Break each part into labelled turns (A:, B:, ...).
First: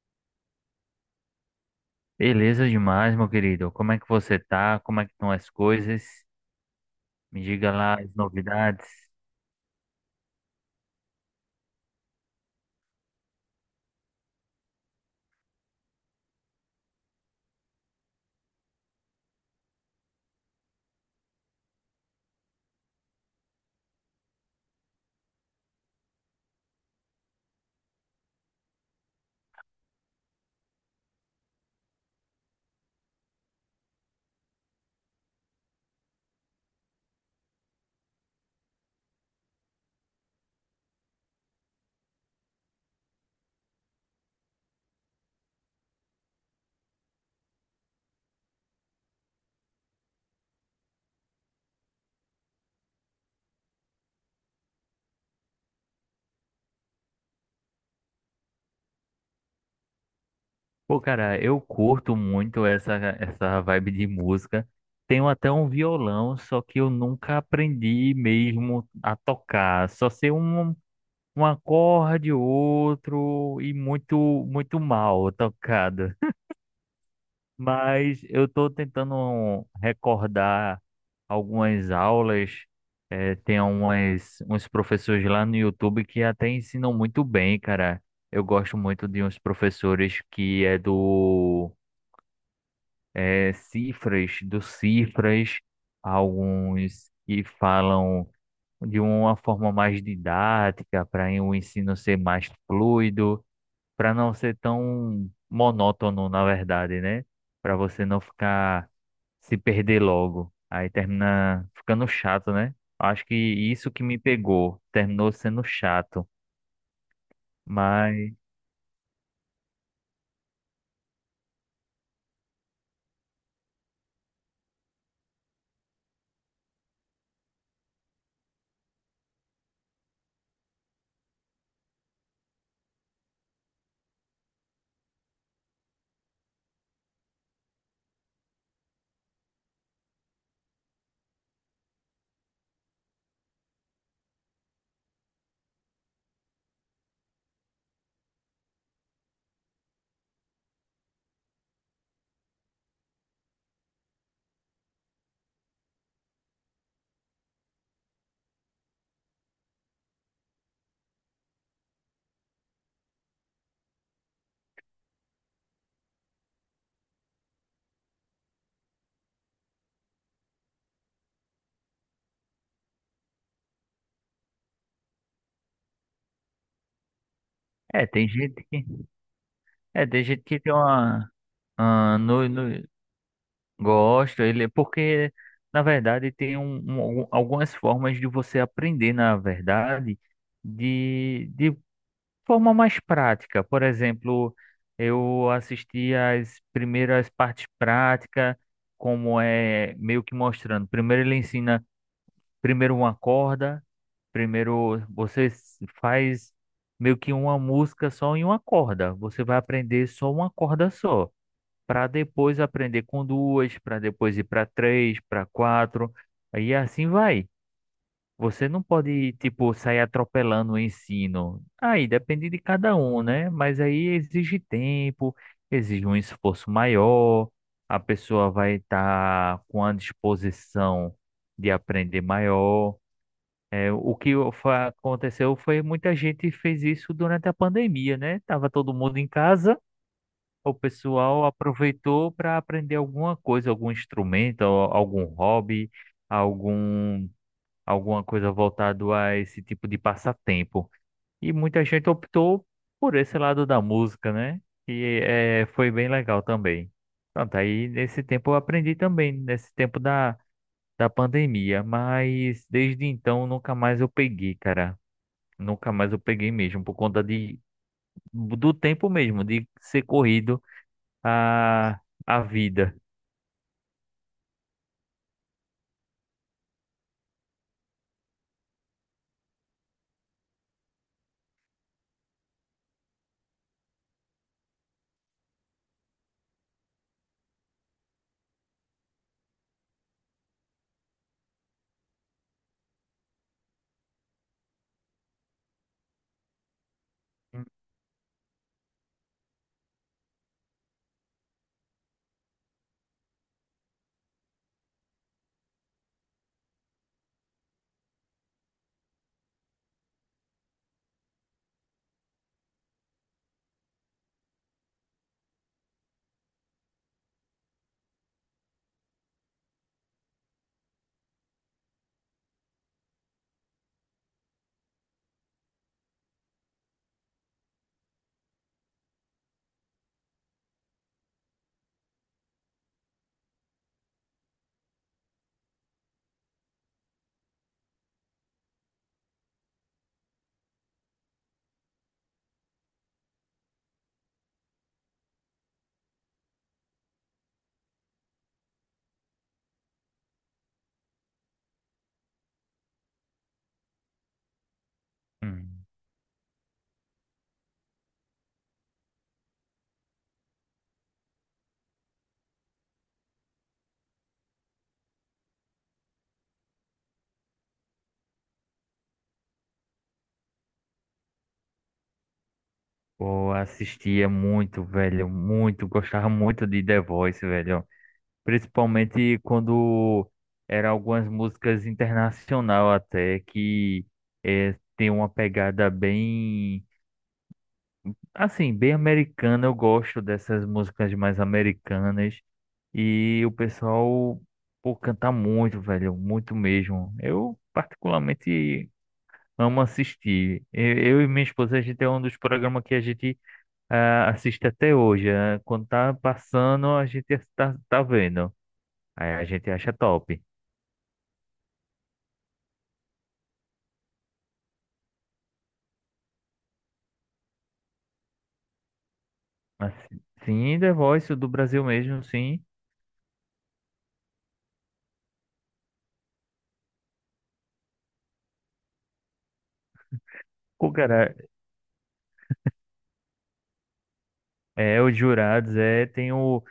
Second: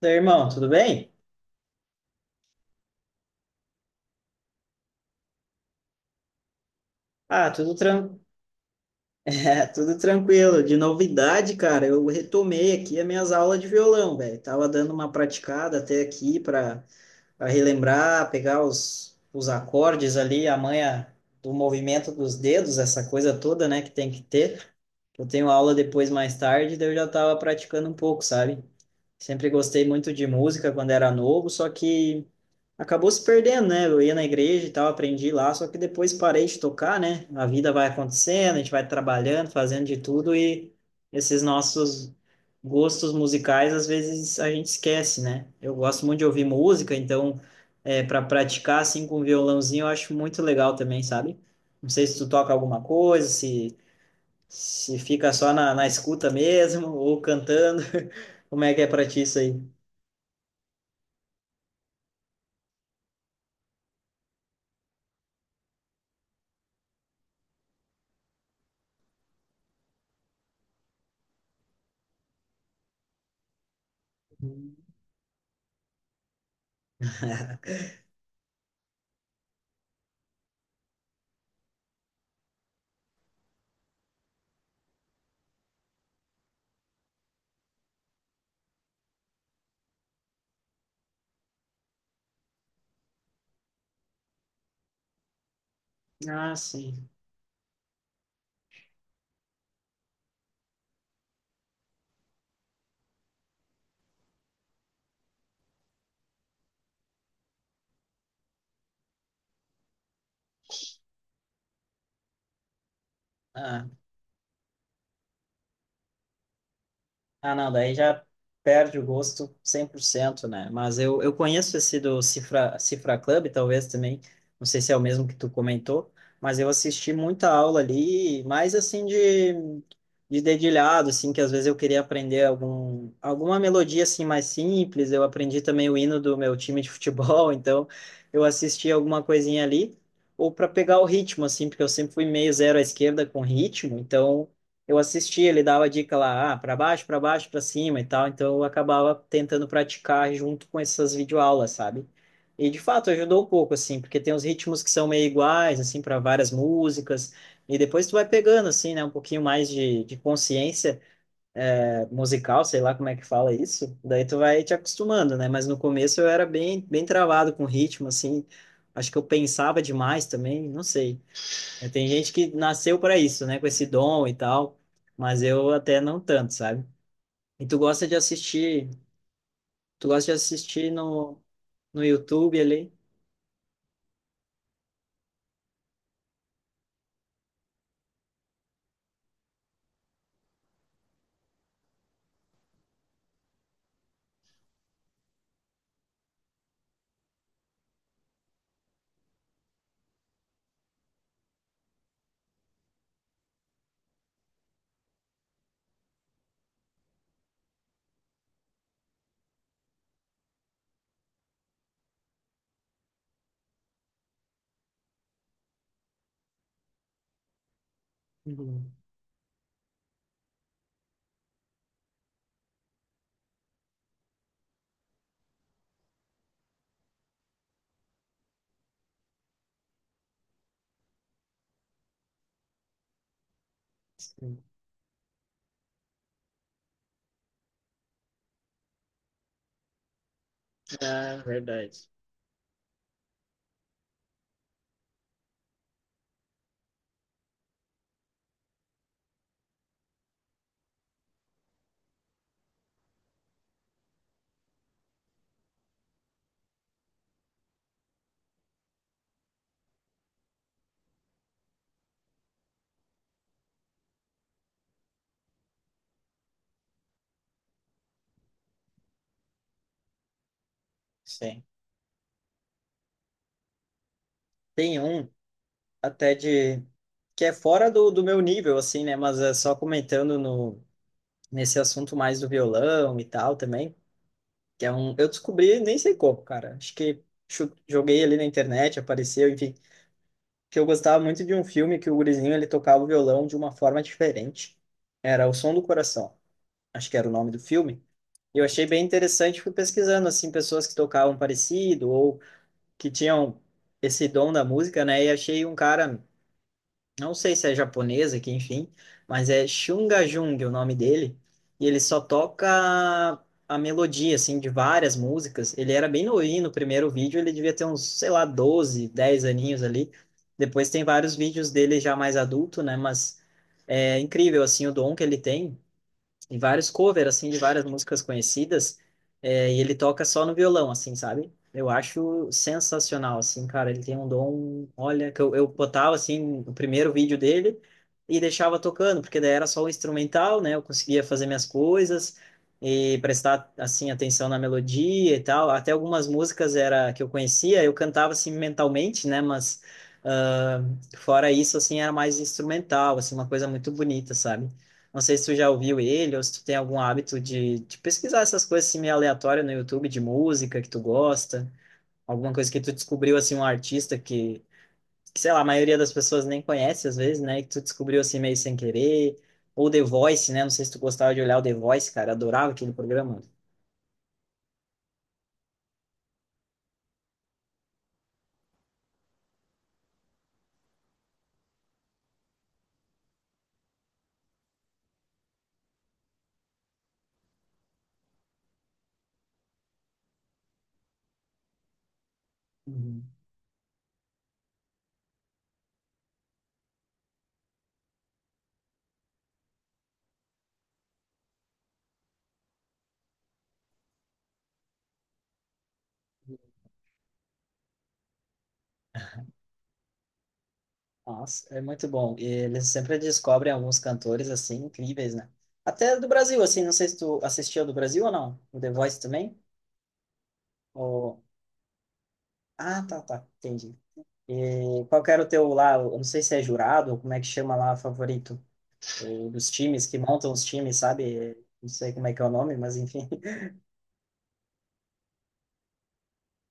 A: Daí, irmão, tudo bem?
B: Beleza demais, meu querido. Como é que você tá? Como é que estão as coisas? Me
A: Ah,
B: diga
A: tudo,
B: lá as novidades.
A: tudo tranquilo. De novidade, cara, eu retomei aqui as minhas aulas de violão, velho. Tava dando uma praticada até aqui para relembrar, pegar os acordes ali, a manha do movimento dos dedos, essa coisa toda, né, que tem que ter. Eu tenho aula depois mais tarde, daí eu já tava praticando um pouco, sabe? Sempre gostei muito de música quando era novo, só que acabou se perdendo, né? Eu ia na igreja e tal, aprendi lá, só que depois parei de tocar, né? A vida vai acontecendo, a gente vai trabalhando, fazendo de tudo e esses nossos gostos musicais às vezes a gente esquece, né? Eu gosto muito de ouvir música, então para praticar assim com um violãozinho eu acho muito legal também, sabe? Não sei se tu toca alguma coisa, se fica só na escuta mesmo, ou cantando, como é que é pra ti isso aí?
B: Pô, cara, eu curto muito essa vibe de música. Tenho até um violão, só que eu nunca aprendi mesmo a tocar. Só sei um, um acorde, outro e muito, muito mal tocado. Mas eu estou tentando recordar algumas aulas. Tem umas, uns professores lá no YouTube que até ensinam muito bem, cara. Eu gosto muito de uns professores que é do Cifras, do Cifras,
A: Ah, sim.
B: alguns que falam de uma forma mais didática para o ensino ser mais fluido, para não ser tão monótono, na verdade, né? Para você não ficar se perder logo. Aí termina ficando chato, né? Acho que
A: Ah,
B: isso que me pegou, terminou sendo chato.
A: Ah, não, daí já
B: Mas
A: perde o gosto 100%, né? Mas eu conheço esse do Cifra, Cifra Club, talvez também, não sei se é o mesmo que tu comentou, mas eu assisti muita aula ali, mais assim de dedilhado, assim, que às vezes eu queria aprender alguma melodia assim mais simples, eu aprendi também o hino do meu time de futebol, então eu assisti alguma coisinha ali, ou para pegar o ritmo, assim, porque eu sempre fui meio zero à esquerda com ritmo, então eu assistia, ele dava dica lá, ah, para baixo, para baixo, para cima e tal, então eu acabava tentando praticar junto com essas videoaulas, sabe? E de fato ajudou um pouco assim, porque tem uns ritmos que são meio iguais assim para várias músicas, e depois tu vai pegando assim, né, um pouquinho mais de consciência musical, sei lá como é que fala isso. Daí tu vai te acostumando, né? Mas no começo eu era bem bem travado com ritmo assim. Acho que eu pensava demais também, não sei. É, tem gente que nasceu para isso, né? Com esse dom e tal, mas eu até não tanto, sabe? E tu gosta
B: é,
A: de
B: tem gente que
A: assistir,
B: é,
A: tu
B: tem
A: gosta de
B: gente que tem
A: assistir
B: uma
A: no
B: ah, no,
A: YouTube
B: no,
A: ali?
B: gosta, ele é porque na verdade tem um, algum- algumas formas de você aprender, na verdade, de forma mais prática. Por exemplo, eu assisti as primeiras partes práticas, como é meio que mostrando. Primeiro ele ensina primeiro uma corda, primeiro você s- faz meio que uma música só em uma corda. Você vai aprender só uma corda só, para depois aprender com duas, para depois ir para três, para quatro, e assim vai. Você não
A: Uhum.
B: pode, tipo, sair atropelando o ensino. Aí depende de cada um, né? Mas aí exige tempo, exige um esforço maior, a pessoa vai estar com a disposição de aprender maior. É, o que
A: Sim.
B: aconteceu foi muita gente fez isso durante a pandemia, né? Tava todo mundo em casa, o
A: Ah,
B: pessoal
A: verdade.
B: aproveitou para aprender alguma coisa, algum instrumento, algum hobby, algum alguma coisa voltado a esse tipo de passatempo. E muita gente optou por esse lado da música, né? E é, foi bem legal também. Pronto, aí nesse tempo eu aprendi também, nesse tempo da pandemia, mas desde então nunca mais eu peguei, cara. Nunca mais eu peguei mesmo, por conta do tempo mesmo, de ser corrido
A: Sim.
B: a, a vida.
A: Tem um até de que é fora do, do meu nível, assim, né? Mas é só comentando no, nesse assunto mais do violão e tal também. Que é um. Eu descobri, nem sei como, cara. Acho que joguei ali na internet, apareceu, enfim, que eu gostava muito de um filme que o gurizinho ele tocava o violão de uma forma diferente. Era O Som do Coração, acho que era o nome do filme. E eu achei bem interessante, fui pesquisando assim pessoas que tocavam parecido ou que tinham esse dom da música, né? E achei um cara, não sei se é japonesa, que enfim, mas é Shunga Jung o nome dele, e ele só toca a melodia, assim, de várias músicas. Ele era bem novinho no primeiro vídeo, ele devia ter uns, sei lá, 12, 10 aninhos ali. Depois tem vários vídeos dele já mais adulto, né, mas é incrível, assim, o dom que ele tem e vários covers, assim, de várias músicas conhecidas, e ele toca só no violão, assim, sabe? Eu acho sensacional, assim, cara, ele tem um dom, olha, que eu botava, assim, o primeiro vídeo dele e deixava tocando, porque daí era só o instrumental, né, eu conseguia fazer minhas coisas e prestar, assim, atenção na melodia e tal, até algumas músicas era que eu conhecia, eu cantava, assim, mentalmente, né, mas... ah, fora isso, assim, era mais instrumental, assim, uma coisa muito bonita, sabe? Não sei se tu já
B: Hum.
A: ouviu ele ou se tu tem algum hábito de pesquisar essas coisas assim, meio aleatórias no YouTube de música que tu gosta, alguma coisa que tu descobriu assim um artista que sei lá, a maioria das pessoas nem conhece às vezes, né? E que tu descobriu assim meio sem querer, ou The Voice, né? Não sei se tu gostava de olhar o The Voice, cara, adorava aquele programa.
B: Pô, assistia muito, velho, muito, gostava muito de The Voice, velho. Principalmente quando eram algumas músicas internacional até, que tem uma pegada bem, assim, bem americana. Eu gosto dessas músicas mais americanas.
A: Uhum.
B: E o pessoal, pô, canta muito, velho, muito mesmo. Eu, particularmente, amo assistir. Eu e minha esposa, a gente é um dos programas que a gente, assiste até hoje. Quando tá passando, a gente tá, tá vendo. Aí a gente acha top.
A: Nossa, é muito bom. E eles sempre descobrem alguns cantores assim incríveis, né? Até do Brasil, assim, não sei se tu assistiu do Brasil ou não, o The Voice também?
B: Assim, sim, The Voice
A: Ou...
B: do Brasil mesmo, sim.
A: Ah, tá, tá, entendi. E qual que era o teu lá? Eu não sei se é jurado, ou como é que chama lá, favorito? O dos times que montam os
B: Pô,
A: times,
B: cara,
A: sabe? Não sei como é que é o nome, mas enfim.
B: é, os jurados, é, tem o...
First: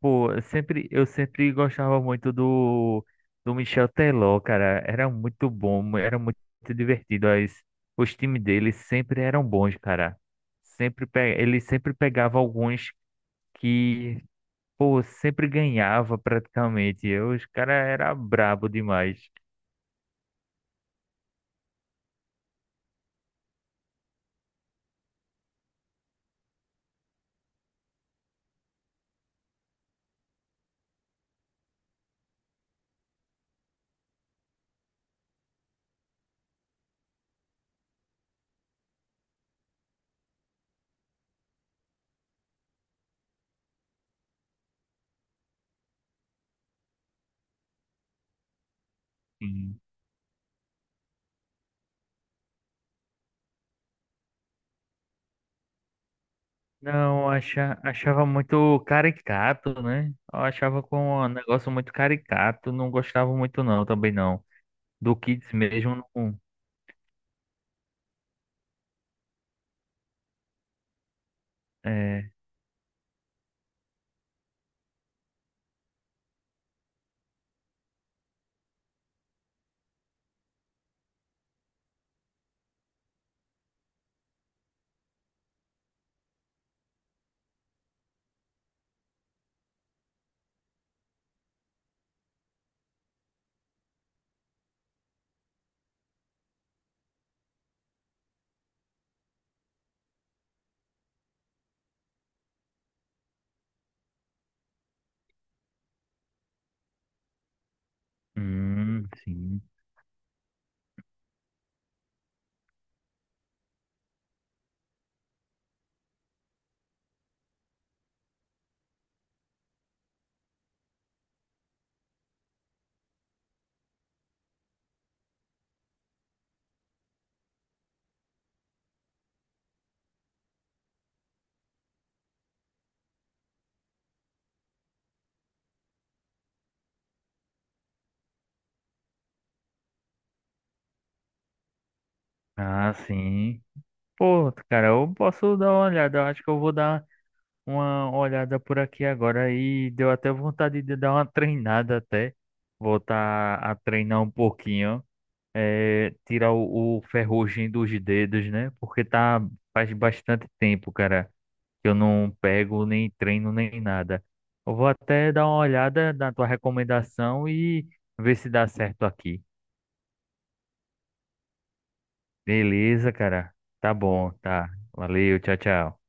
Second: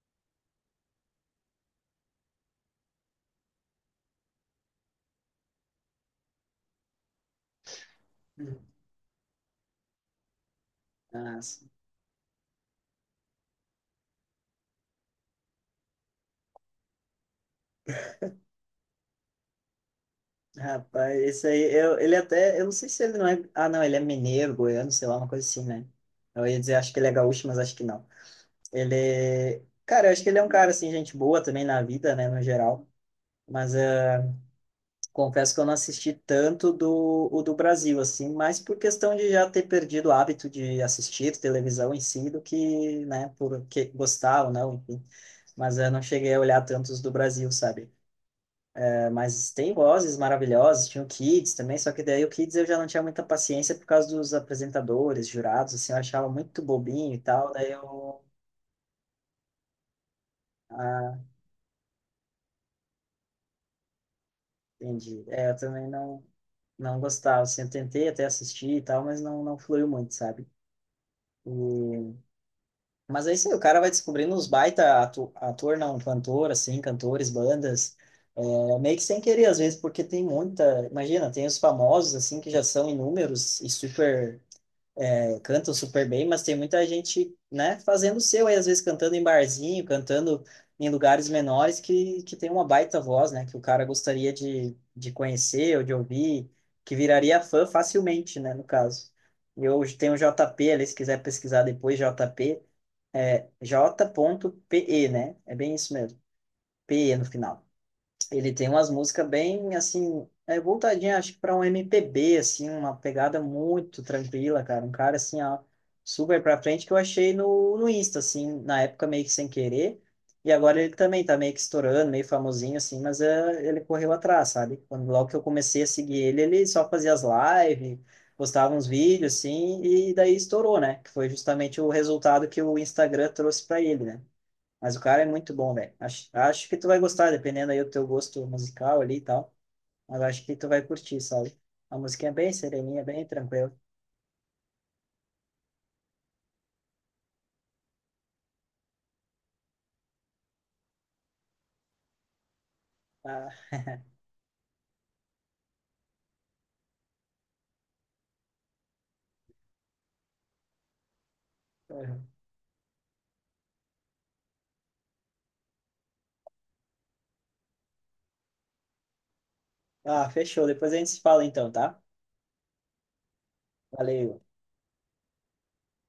B: Pô, eu sempre gostava muito do Michel Teló, cara. Era muito bom, era muito divertido. As, os times dele sempre eram bons, cara. Sempre, ele
A: Nossa.
B: sempre pegava alguns que, pô, sempre ganhava praticamente. Eu, os cara era brabo demais.
A: Rapaz, esse aí, eu, ele até, eu não sei se ele não é, ah não, ele é mineiro, goiano, sei lá, uma coisa assim, né? Eu ia dizer, acho que ele é gaúcho, mas acho que não. Ele, cara, eu acho que ele é um cara, assim, gente boa também na vida, né, no geral. Mas confesso que eu não assisti tanto o do Brasil, assim, mas por questão de já ter perdido o hábito de assistir televisão em si, do que, né, porque gostar ou não, enfim. Mas eu não cheguei a olhar tantos do Brasil, sabe? É, mas tem vozes maravilhosas, tinha o Kids também, só que daí o Kids eu já não tinha muita paciência por causa dos apresentadores, jurados, assim, eu achava muito bobinho e
B: Não,
A: tal, daí
B: acha,
A: eu...
B: achava muito caricato, né? Eu achava com
A: Ah,
B: um negócio muito caricato, não gostava muito não, também não. Do
A: entendi. É,
B: Kids
A: eu também
B: mesmo,
A: não,
B: não.
A: não gostava, assim, eu tentei até assistir e tal, mas não, não fluiu muito, sabe? E
B: É.
A: Mas aí sim, o cara vai descobrindo uns baita ator, não, cantor, assim, cantores, bandas, meio que sem querer, às vezes, porque tem muita, imagina, tem os famosos, assim, que já são inúmeros e super, cantam super bem, mas tem muita gente, né, fazendo o seu aí, às vezes cantando em barzinho, cantando em lugares menores que tem uma baita voz, né, que o cara gostaria de conhecer ou de ouvir, que viraria fã facilmente, né, no caso. Eu tenho o JP ali, se quiser pesquisar depois, JP, é J.PE, né? É bem isso mesmo. PE no final. Ele tem umas músicas
B: Sim.
A: bem, assim, voltadinha, acho que pra um MPB, assim, uma pegada muito tranquila, cara. Um cara, assim, ó, super pra frente, que eu achei no Insta, assim, na época meio que sem querer. E agora ele também tá meio que estourando, meio famosinho, assim, mas ele correu atrás, sabe? Quando, logo que eu comecei a seguir ele, ele só fazia as lives, postava uns vídeos, assim, e daí estourou, né? Que foi justamente o resultado que o Instagram trouxe pra ele, né? Mas o cara é muito bom, velho. Acho que tu vai gostar, dependendo aí do teu gosto musical ali e tal. Mas acho que tu vai curtir, sabe? A música é bem
B: Ah,
A: sereninha, bem
B: sim.
A: tranquila.
B: Pô, cara, eu posso dar uma olhada. Eu acho que eu vou dar uma olhada por aqui agora e deu até vontade de dar uma treinada até.
A: Ah,
B: Voltar a treinar um pouquinho. É, tirar o ferrugem dos dedos, né? Porque tá faz bastante tempo, cara. Eu
A: uhum.
B: não pego nem treino nem nada. Eu vou até dar uma olhada na tua recomendação e ver se dá certo aqui.
A: Fechou. Depois a gente se fala então, tá?
B: Beleza, cara? Tá
A: Valeu.
B: bom, tá. Valeu, tchau, tchau.